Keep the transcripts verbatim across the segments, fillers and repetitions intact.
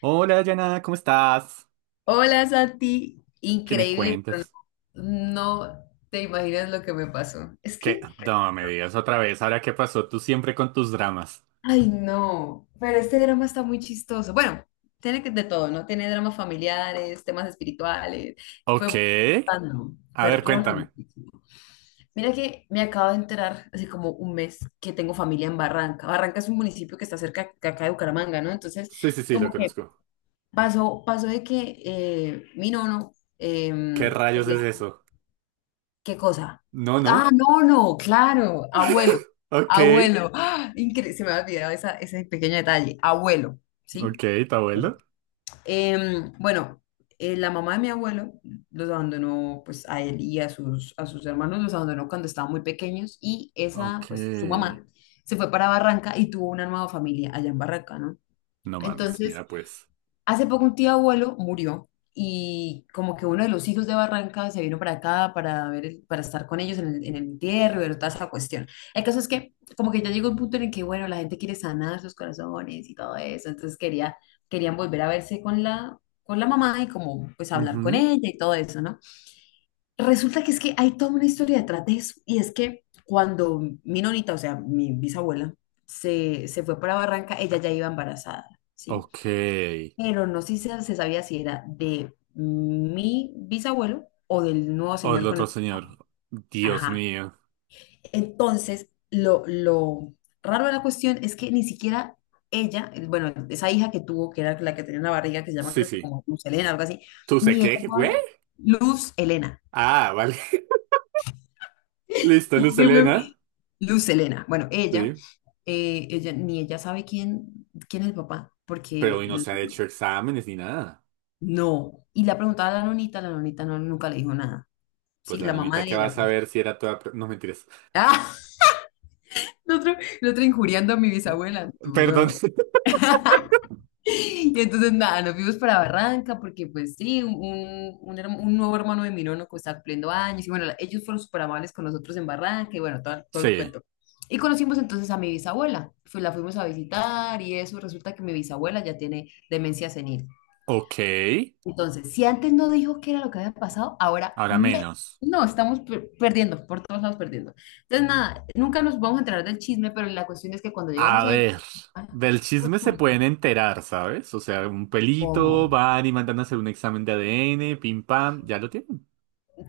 Hola, Yana, ¿cómo estás? Hola Santi, ¿Qué me increíble, pero cuentas? no, no te imaginas lo que me pasó. Es ¿Qué? que, No me digas otra vez, ahora qué pasó tú siempre con tus dramas. ay no, pero este drama está muy chistoso. Bueno, tiene que de todo, ¿no? Tiene dramas familiares, temas espirituales. Fue Ok. random, A fue ver, random. cuéntame. Mira que me acabo de enterar hace como un mes que tengo familia en Barranca. Barranca es un municipio que está cerca de acá de Bucaramanga, ¿no? Entonces, Sí, sí, sí, lo como que conozco. pasó, pasó de que eh, mi nono. eh, ¿Qué rayos es eso? ¿Qué cosa? No, Ah, no. no, no, claro, abuelo, Ok. abuelo. ¡Ah! Incre- se me había olvidado esa- ese pequeño detalle, abuelo, Ok, ¿sí? ¿tu Bueno, abuelo? Em, bueno, eh, la mamá de mi abuelo los abandonó, pues a él y a sus, a sus hermanos los abandonó cuando estaban muy pequeños y esa, pues su Ok. mamá se fue para Barranca y tuvo una nueva familia allá en Barranca, ¿no? No mames, Entonces, mira pues. hace poco un tío abuelo murió y como que uno de los hijos de Barranca se vino para acá para ver, el- para estar con ellos en el, en el entierro y ver toda esa cuestión. El caso es que como que ya llegó un punto en el que, bueno, la gente quiere sanar sus corazones y todo eso, entonces quería, querían volver a verse con la, con la mamá y como pues hablar con Ujú. ella y todo eso, ¿no? Resulta que es que hay toda una historia detrás de eso y es que cuando mi nonita, o sea, mi bisabuela, se, se fue para Barranca, ella ya iba embarazada. ¿Sí? Ok. Pero no sé si se se sabía si era de mi bisabuelo o del nuevo O el señor con otro el. señor. Dios Ajá. mío. Entonces, lo, lo raro de la cuestión es que ni siquiera ella, el- bueno, esa hija que tuvo, que era la que tenía una barriga, que se llama Sí, creo que sí. como Luz Elena, algo así, ¿Tú sé ni ella qué, güey? sabe, Luz Elena. Ah, vale. Listo, Luz Elena. Luz Elena. Bueno, ella, Sí. eh, ella, ni ella sabe quién, quién es el papá, Pero porque hoy no l- se ha hecho exámenes ni nada. no. Y le ha preguntado a la nonita, la nonita no, nunca le dijo nada. Sí, Pues la la mamá nonita de que va a ella, pues. saber si era toda... pro- No, mentiras. Ah, el otro, el otro injuriando a mi bisabuela. Perdón. Duro. Y entonces nada, nos fuimos para Barranca porque pues sí, un, un, un herma- un nuevo hermano de mi nono que está cumpliendo años y bueno, la- ellos fueron súper amables con nosotros en Barranca y bueno, todo, todo el Sí. cuento. Y conocimos entonces a mi bisabuela, Fu- la fuimos a visitar y eso, resulta que mi bisabuela ya tiene demencia senil. Ok. Entonces, si antes no dijo qué era lo que había pasado, ahora Ahora me. menos. No, estamos per- perdiendo, por todos lados perdiendo. Entonces, nada, nunca nos vamos a enterar del chisme, pero la cuestión es que cuando A llegamos ahí, ver. ah, Del chisme se resulta pueden enterar, ¿sabes? O sea, un pelito, como, van y mandan a hacer un examen de A D N, pim pam, ya lo tienen.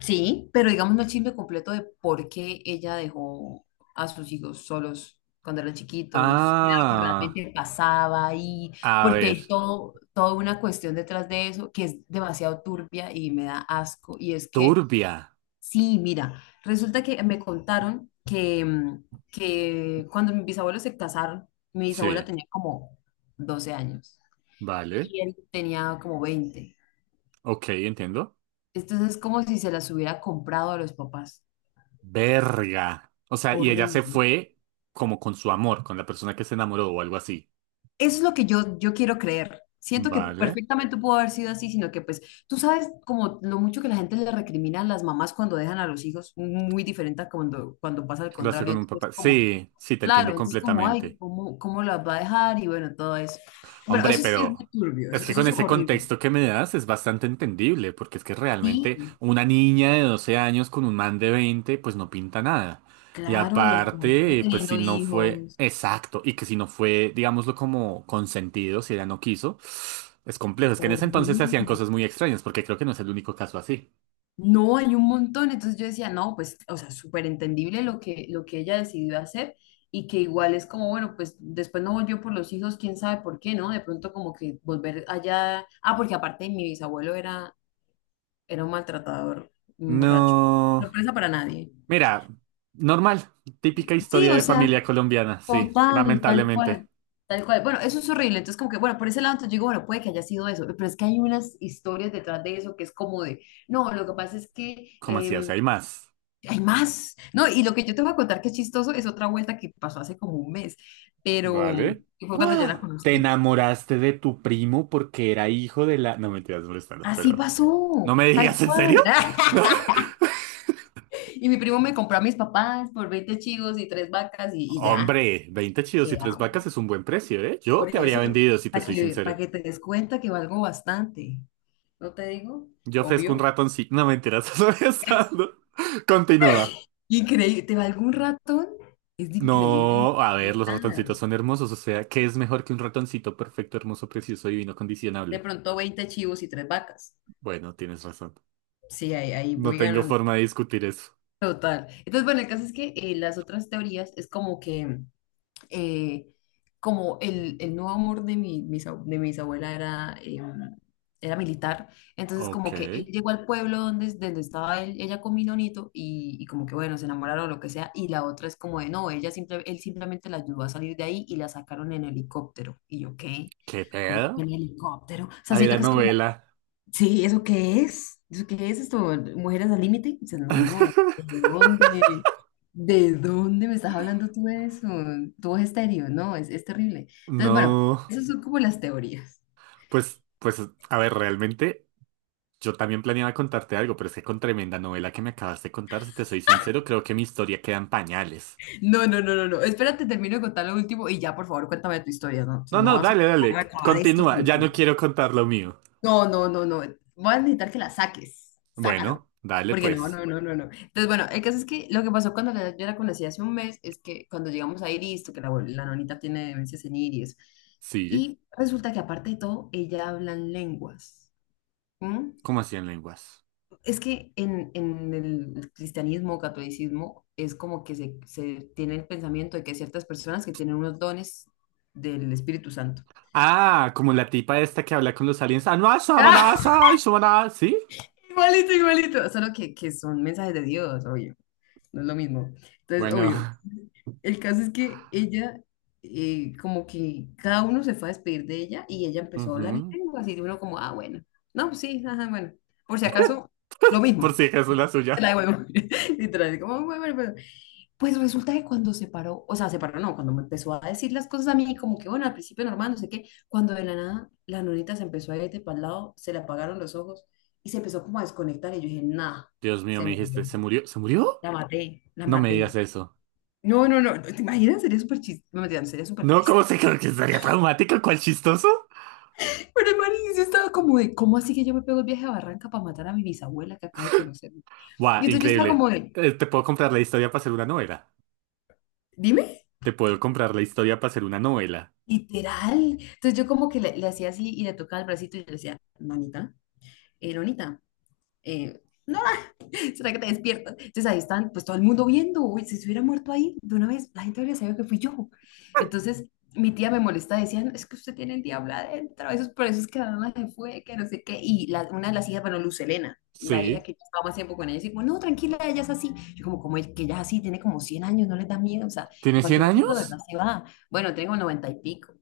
sí, pero digamos no el chisme completo de por qué ella dejó a sus hijos solos cuando eran chiquitos, qué era lo que Ah, realmente pasaba ahí, a porque ver. hay todo, toda una cuestión detrás de eso que es demasiado turbia y me da asco, y es que Turbia. sí, mira, resulta que me contaron que, mm, que cuando mis bisabuelos se casaron, mi bisabuela Sí, tenía como doce años vale. y él tenía como veinte. Ok, entiendo. Entonces es como si se las hubiera comprado a los papás. Verga. O sea, y ella se Horrible. fue como con su amor, con la persona que se enamoró o algo así. Eso es lo que yo, yo quiero creer. Siento que Vale. perfectamente pudo haber sido así, sino que pues tú sabes como lo mucho que la gente le recrimina a las mamás cuando dejan a los hijos, muy diferente a cuando, cuando pasa al Lo hace con contrario. un Entonces papá. como que, Sí, sí, te claro, entiendo entonces como, ay, completamente. ¿cómo, cómo las va a dejar? Y bueno, todo eso. Bueno, Hombre, eso sí es muy pero turbio, eso, es que eso con es ese horrible. contexto que me das es bastante entendible, porque es que realmente Sí, una niña de doce años con un man de veinte pues no pinta nada. Y claro, y aparte aparte, pues si teniendo no fue hijos, exacto, y que si no fue, digámoslo, como consentido, si ella no quiso, es complejo. Es que en ese entonces se hacían horrible. cosas muy extrañas, porque creo que no es el único caso así. No, hay un montón. Entonces yo decía, no, pues, o sea, súper entendible lo que, lo que ella decidió hacer y que igual es como, bueno, pues después no volvió por los hijos, quién sabe por qué, ¿no? De pronto como que volver allá. Ah, porque aparte mi bisabuelo era, era un maltratador, un borracho. No. Sorpresa para nadie. Mira, normal, típica Sí, historia o de sea, familia colombiana, sí, total, tal lamentablemente. cual, tal cual. Bueno, eso es horrible. Entonces, como que, bueno, por ese lado, entonces yo digo, bueno, puede que haya sido eso, pero es que hay unas historias detrás de eso que es como de, no, lo que pasa es que, ¿Cómo así? O em, sea, hay más. hay más. No, y lo que yo te voy a contar que es chistoso es otra vuelta que pasó hace como un mes, pero Vale. que fue cuando yo la ¡Ah! Te conocí. enamoraste de tu primo porque era hijo de la... No, mentiras, molestando, Así pero... ¿No pasó, me digas tal en serio? cual. Y mi primo me compró a mis papás por veinte chivos y tres vacas y, y ya, Hombre, veinte chidos y tres vacas quedamos. es un buen precio, ¿eh? Yo Por te habría eso, vendido, si te para soy que, para sincero. que te des cuenta que valgo bastante. ¿No te digo? Yo ofrezco un Obvio. ratoncito. No, mentiras, molestando. Continúa. Increíble, te valgo un ratón, es increíble. No, a ver, Es los nada. ratoncitos son hermosos, o sea, ¿qué es mejor que un ratoncito perfecto, hermoso, precioso, divino, De condicionable? pronto veinte chivos y tres vacas. Bueno, tienes razón. Sí, ahí, ahí No voy tengo ganando. forma de discutir eso. Total. Entonces, bueno, el caso es que eh, las otras teorías es como que, eh, como el, el nuevo amor de mi, mis ab- de mi bisabuela era, eh, era militar, entonces Ok, como que él llegó al pueblo donde, donde estaba él- ella con Minonito y, y como que, bueno, se enamoraron o lo que sea, y la otra es como de, no, ella simple, él simplemente la ayudó a salir de ahí y la sacaron en helicóptero. Y yo, ¿qué? ¿qué Como pedo? en helicóptero. O sea, Ahí siento la que es como novela. sí, ¿eso qué es? ¿Eso qué es esto? ¿Mujeres al límite? Dice, no, ¿de dónde? ¿De dónde me estás hablando tú de eso? Todo es estéreo, no, es, es terrible. Entonces, bueno, No, esas son como las teorías. pues, pues, a ver, realmente yo también planeaba contarte algo, pero es que con tremenda novela que me acabas de contar, si te soy sincero, creo que mi historia queda en pañales. No, no, no, no, no. Espérate, termino de contar lo último y ya, por favor, cuéntame tu historia, ¿no? O No, sea, no no, vas dale, dale, a acabar esto. continúa, ya no quiero contar lo mío. No, no, no, no. Voy a necesitar que la saques. Sácalo. Bueno, dale Porque no, pues, no, no, bueno, no, no. Entonces, bueno, el caso es que lo que pasó cuando la- yo la conocí hace un mes es que cuando llegamos ahí, listo, que la, abue- la nonita tiene demencia senil y eso. sí. Y resulta que aparte de todo, ella habla en lenguas. ¿M? ¿Cómo así en lenguas? Es que en, en el cristianismo, o catolicismo, es como que se, se tiene el pensamiento de que hay ciertas personas que tienen unos dones del Espíritu Santo. Ah, como la tipa esta que habla con los aliens. Ah, no, ah, samana, ah, ¡Ah! sai, samana. ¿Sí? Igualito, igualito. Solo que, que son mensajes de Dios, obvio. No es lo mismo. Entonces, Bueno. obvio, el caso es que ella, eh, como que cada uno se fue a despedir de ella y ella empezó a hablar en ujú. lengua, así de uno como, ah, bueno, no, pues sí, ajá, bueno, por si acaso, lo mismo, Por si acaso la te la suya. devuelvo, literal, como, bueno, bueno, bueno. Pues resulta que cuando se paró, o sea, se paró, no, cuando me empezó a decir las cosas a mí, como que, bueno, al principio normal, no sé qué, cuando de la nada la nonita se empezó a ir de para el lado, se le apagaron los ojos y se empezó como a desconectar y yo dije, nah, Dios mío, se me dijiste, murió, ¿se murió? ¿Se murió? la maté, la No me digas maté. eso. No, no, no, no, ¿te imaginas? Sería súper chiste, no, mentira, no, sería súper No, ¿cómo triste. se creo que estaría traumático? ¿Cuál chistoso? Pero el marido yo estaba como de, ¿cómo así que yo me pego el viaje a Barranca para matar a mi bisabuela que acabo de conocer? Y Buah, entonces yo estaba increíble. como de, Eh, Te puedo comprar la historia para hacer una novela. dime, Te puedo comprar la historia para hacer una novela. literal. Entonces yo como que le, le hacía así y le tocaba el bracito y yo le decía, manita, eh, nonita, eh, no, ¿será que te despiertas? Entonces ahí están, pues todo el mundo viendo, uy, si se hubiera muerto ahí de una vez, la gente habría sabido que fui yo. Entonces mi tía me molesta, decían, es que usted tiene el diablo adentro, eso es por eso es que la mamá se fue, que no sé qué. Y la- una de las hijas, bueno, Lucelena, la hija Sí. que yo estaba más tiempo con ella, decía no, tranquila, ella es así. Yo como, como el que ella es así, tiene como cien años, no le da miedo, o sea, en ¿Tienes cien cualquier momento de verdad años? se va. Bueno, tengo noventa y pico,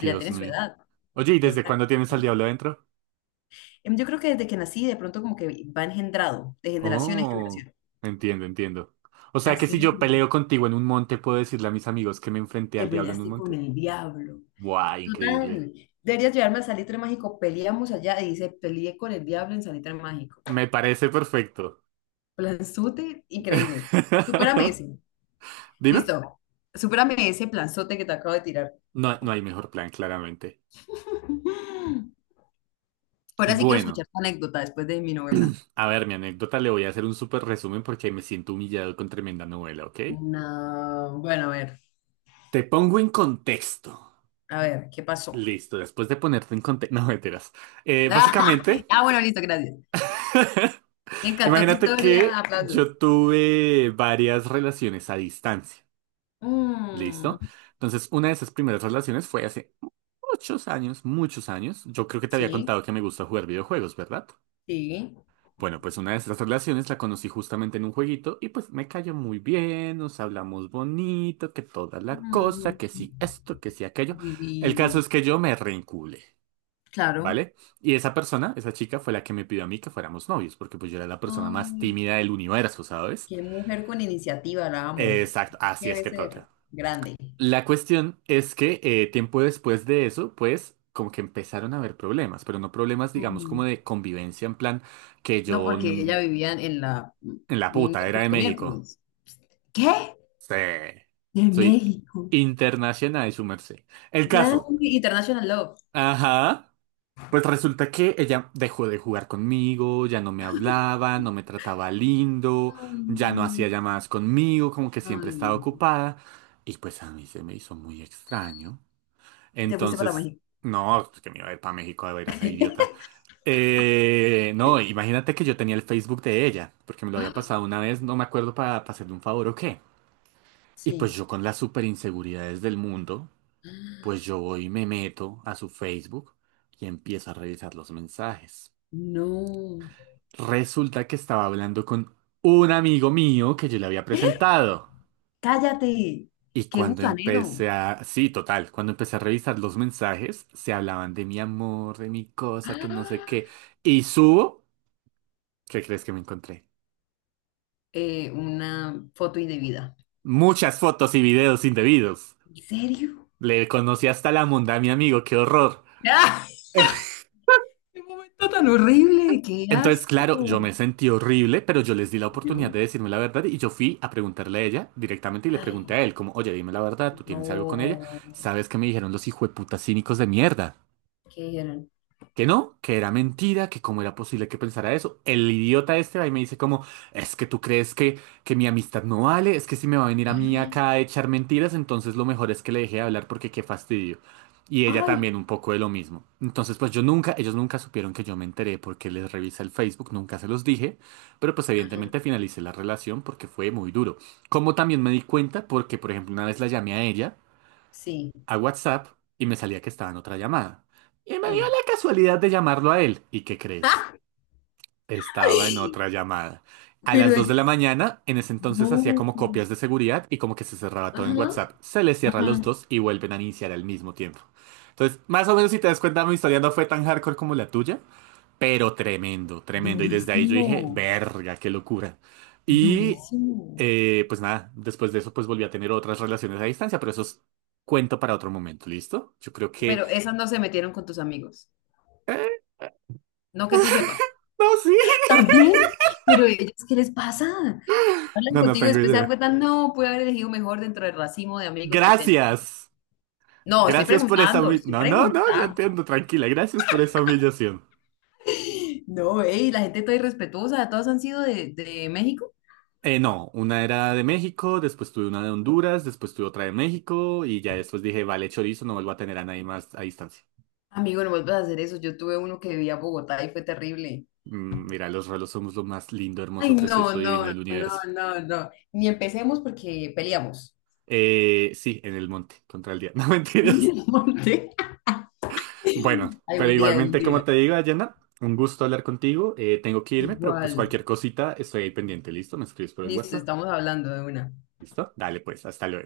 ya tiene su mío. edad, Oye, ¿y ya desde está. cuándo tienes al diablo adentro? Em, Yo creo que desde que nací, de pronto como que va engendrado, de generación en Oh, generación. entiendo, entiendo. O sea que si Así, yo peleo contigo en un monte, ¿puedo decirle a mis amigos que me enfrenté que al diablo en un peleaste con monte? el diablo. ¡Guau! Tú Increíble. tan, deberías llevarme al salitre mágico, peleamos allá y dice, peleé con el diablo en salitre mágico. Me parece perfecto. Planzote, increíble. Supérame ese. Dime. Listo. Supérame ese planzote que te acabo de tirar. No, no hay mejor plan, claramente. Ahora sí quiero Bueno, escuchar tu anécdota después de mi novela. a ver, mi anécdota le voy a hacer un súper resumen porque me siento humillado con tremenda novela, ¿ok? No, bueno, a ver, Te pongo en contexto. a ver, ¿qué pasó? Listo, después de ponerte en contexto. No, mentiras. Eh, básicamente, Ah, bueno, listo, gracias. Me encantó tu imagínate historia, que aplausos. yo tuve varias relaciones a distancia. Mm, Listo. Entonces, una de esas primeras relaciones fue hace muchos años, muchos años. Yo creo que te había sí, contado que me gusta jugar videojuegos, ¿verdad? sí. Bueno, pues una de esas relaciones la conocí justamente en un jueguito y pues me cayó muy bien, nos hablamos bonito, que toda la cosa, Mm, que sí esto, que sí aquello. El caso divino. es que yo me reenculé, Claro. ¿vale? Y esa persona, esa chica, fue la que me pidió a mí que fuéramos novios, porque pues yo era la persona más Ay, tímida del universo, ¿sabes? qué mujer con iniciativa, la amo. Exacto, así es Debe que toca. ser grande. La cuestión es que eh, tiempo después de eso, pues como que empezaron a haber problemas, pero no problemas, digamos, como Ujú. de convivencia, en plan que No, yo porque mm, ella vivía en la mm, en la puta era miércoles de con México. miércoles. ¿Qué? Sí. De Soy México. internacional, su merced. El Grande caso. International Love. Ajá. Pues resulta que ella dejó de jugar conmigo, ya no me hablaba, no me trataba lindo, Ay, ya no no. hacía llamadas conmigo, como que siempre Ay, estaba no. ocupada. Y pues a mí se me hizo muy extraño. Y te fuiste para Entonces, México. no, que me iba a ir para México a ver a esa idiota. Eh, no, imagínate que yo tenía el Facebook de ella, porque me lo había ¡Ah! pasado una vez, no me acuerdo para hacerle un favor o qué. Y pues Sí. yo con las super inseguridades del mundo, pues yo voy y me meto a su Facebook y empiezo a revisar los mensajes. No. Resulta que estaba hablando con un amigo mío que yo le había presentado. Cállate. Y Qué cuando gusanero. empecé a... Sí, total, cuando empecé a revisar los mensajes, se hablaban de mi amor, de mi cosa, que no sé qué. ¡Ah! Y subo, ¿qué crees que me encontré? Eh, una foto indebida. Muchas fotos y videos indebidos. ¿En serio? Le conocí hasta la monda a mi amigo, qué horror. Qué momento tan horrible, qué Entonces, claro, asco. yo me sentí horrible, pero yo les di la oportunidad de Yo. decirme la verdad y yo fui a preguntarle a ella directamente y le pregunté Ay, a él, como, oye, dime la verdad, ¿tú tienes algo con ella? no. ¿Sabes qué me dijeron los hijueputas cínicos de mierda? ¿Qué dijeron? Que no, que era mentira, que cómo era posible que pensara eso. El idiota este va y me dice como, es que tú crees que, que, mi amistad no vale, es que si me va a venir a mí acá a echar mentiras, entonces lo mejor es que le deje de hablar porque qué fastidio. Y ella Ay, también un poco de lo mismo. Entonces pues yo nunca, ellos nunca supieron que yo me enteré porque les revisé el Facebook, nunca se los dije, pero pues ajá, evidentemente finalicé la relación porque fue muy duro. Como también me di cuenta porque, por ejemplo, una vez la llamé a ella sí, a WhatsApp y me salía que estaba en otra llamada. Y me dio sí. la casualidad de llamarlo a él. ¿Y qué crees? Estaba en ¡Ay! otra llamada. A las Pero dos de la ellos, mañana, en ese entonces hacía no, como copias de seguridad y como que se cerraba todo en ajá. WhatsApp. Se le cierra a los Ajá, dos y vuelven a iniciar al mismo tiempo. Entonces, más o menos si te das cuenta, mi historia no fue tan hardcore como la tuya, pero tremendo, tremendo. Y desde ahí yo dije, durísimo, verga, qué locura. Y durísimo. eh, pues nada, después de eso pues volví a tener otras relaciones a distancia, pero eso es cuento para otro momento, ¿listo? Yo creo que... Pero esas no se metieron con tus amigos. No que tú sepas. No, sí. También, pero ellos, ¿qué les pasa? Hablan No, no contigo y tengo después se dan idea. cuenta, no, pude haber elegido mejor dentro del racimo de amigos que tenía. Gracias. No, estoy Gracias por esa... preguntando, humi- estoy No, no, no, ya preguntando. entiendo, tranquila. Gracias por esa humillación. No, ey, la gente está irrespetuosa, todas han sido de, de México. Eh, no, una era de México, después tuve una de Honduras, después tuve otra de México y ya después dije, vale, chorizo, no vuelvo a tener a nadie más a distancia. Amigo, no vuelvas a hacer eso. Yo tuve uno que vivía en Bogotá y fue terrible. Mm, Mira, los rolos somos lo más lindo, hermoso, Ay, no, precioso, divino no, del no, universo. no, no. Ni empecemos porque peleamos Eh, sí, en el monte, contra el día. No en mentiras. el monte. Bueno, pero Algún día, algún igualmente, como día. te digo, Dayana, un gusto hablar contigo. Eh, tengo que irme, pero pues Igual. cualquier cosita estoy ahí pendiente. ¿Listo? Me escribes por el Listo, WhatsApp. estamos hablando de una. ¿Listo? Dale, pues, hasta luego.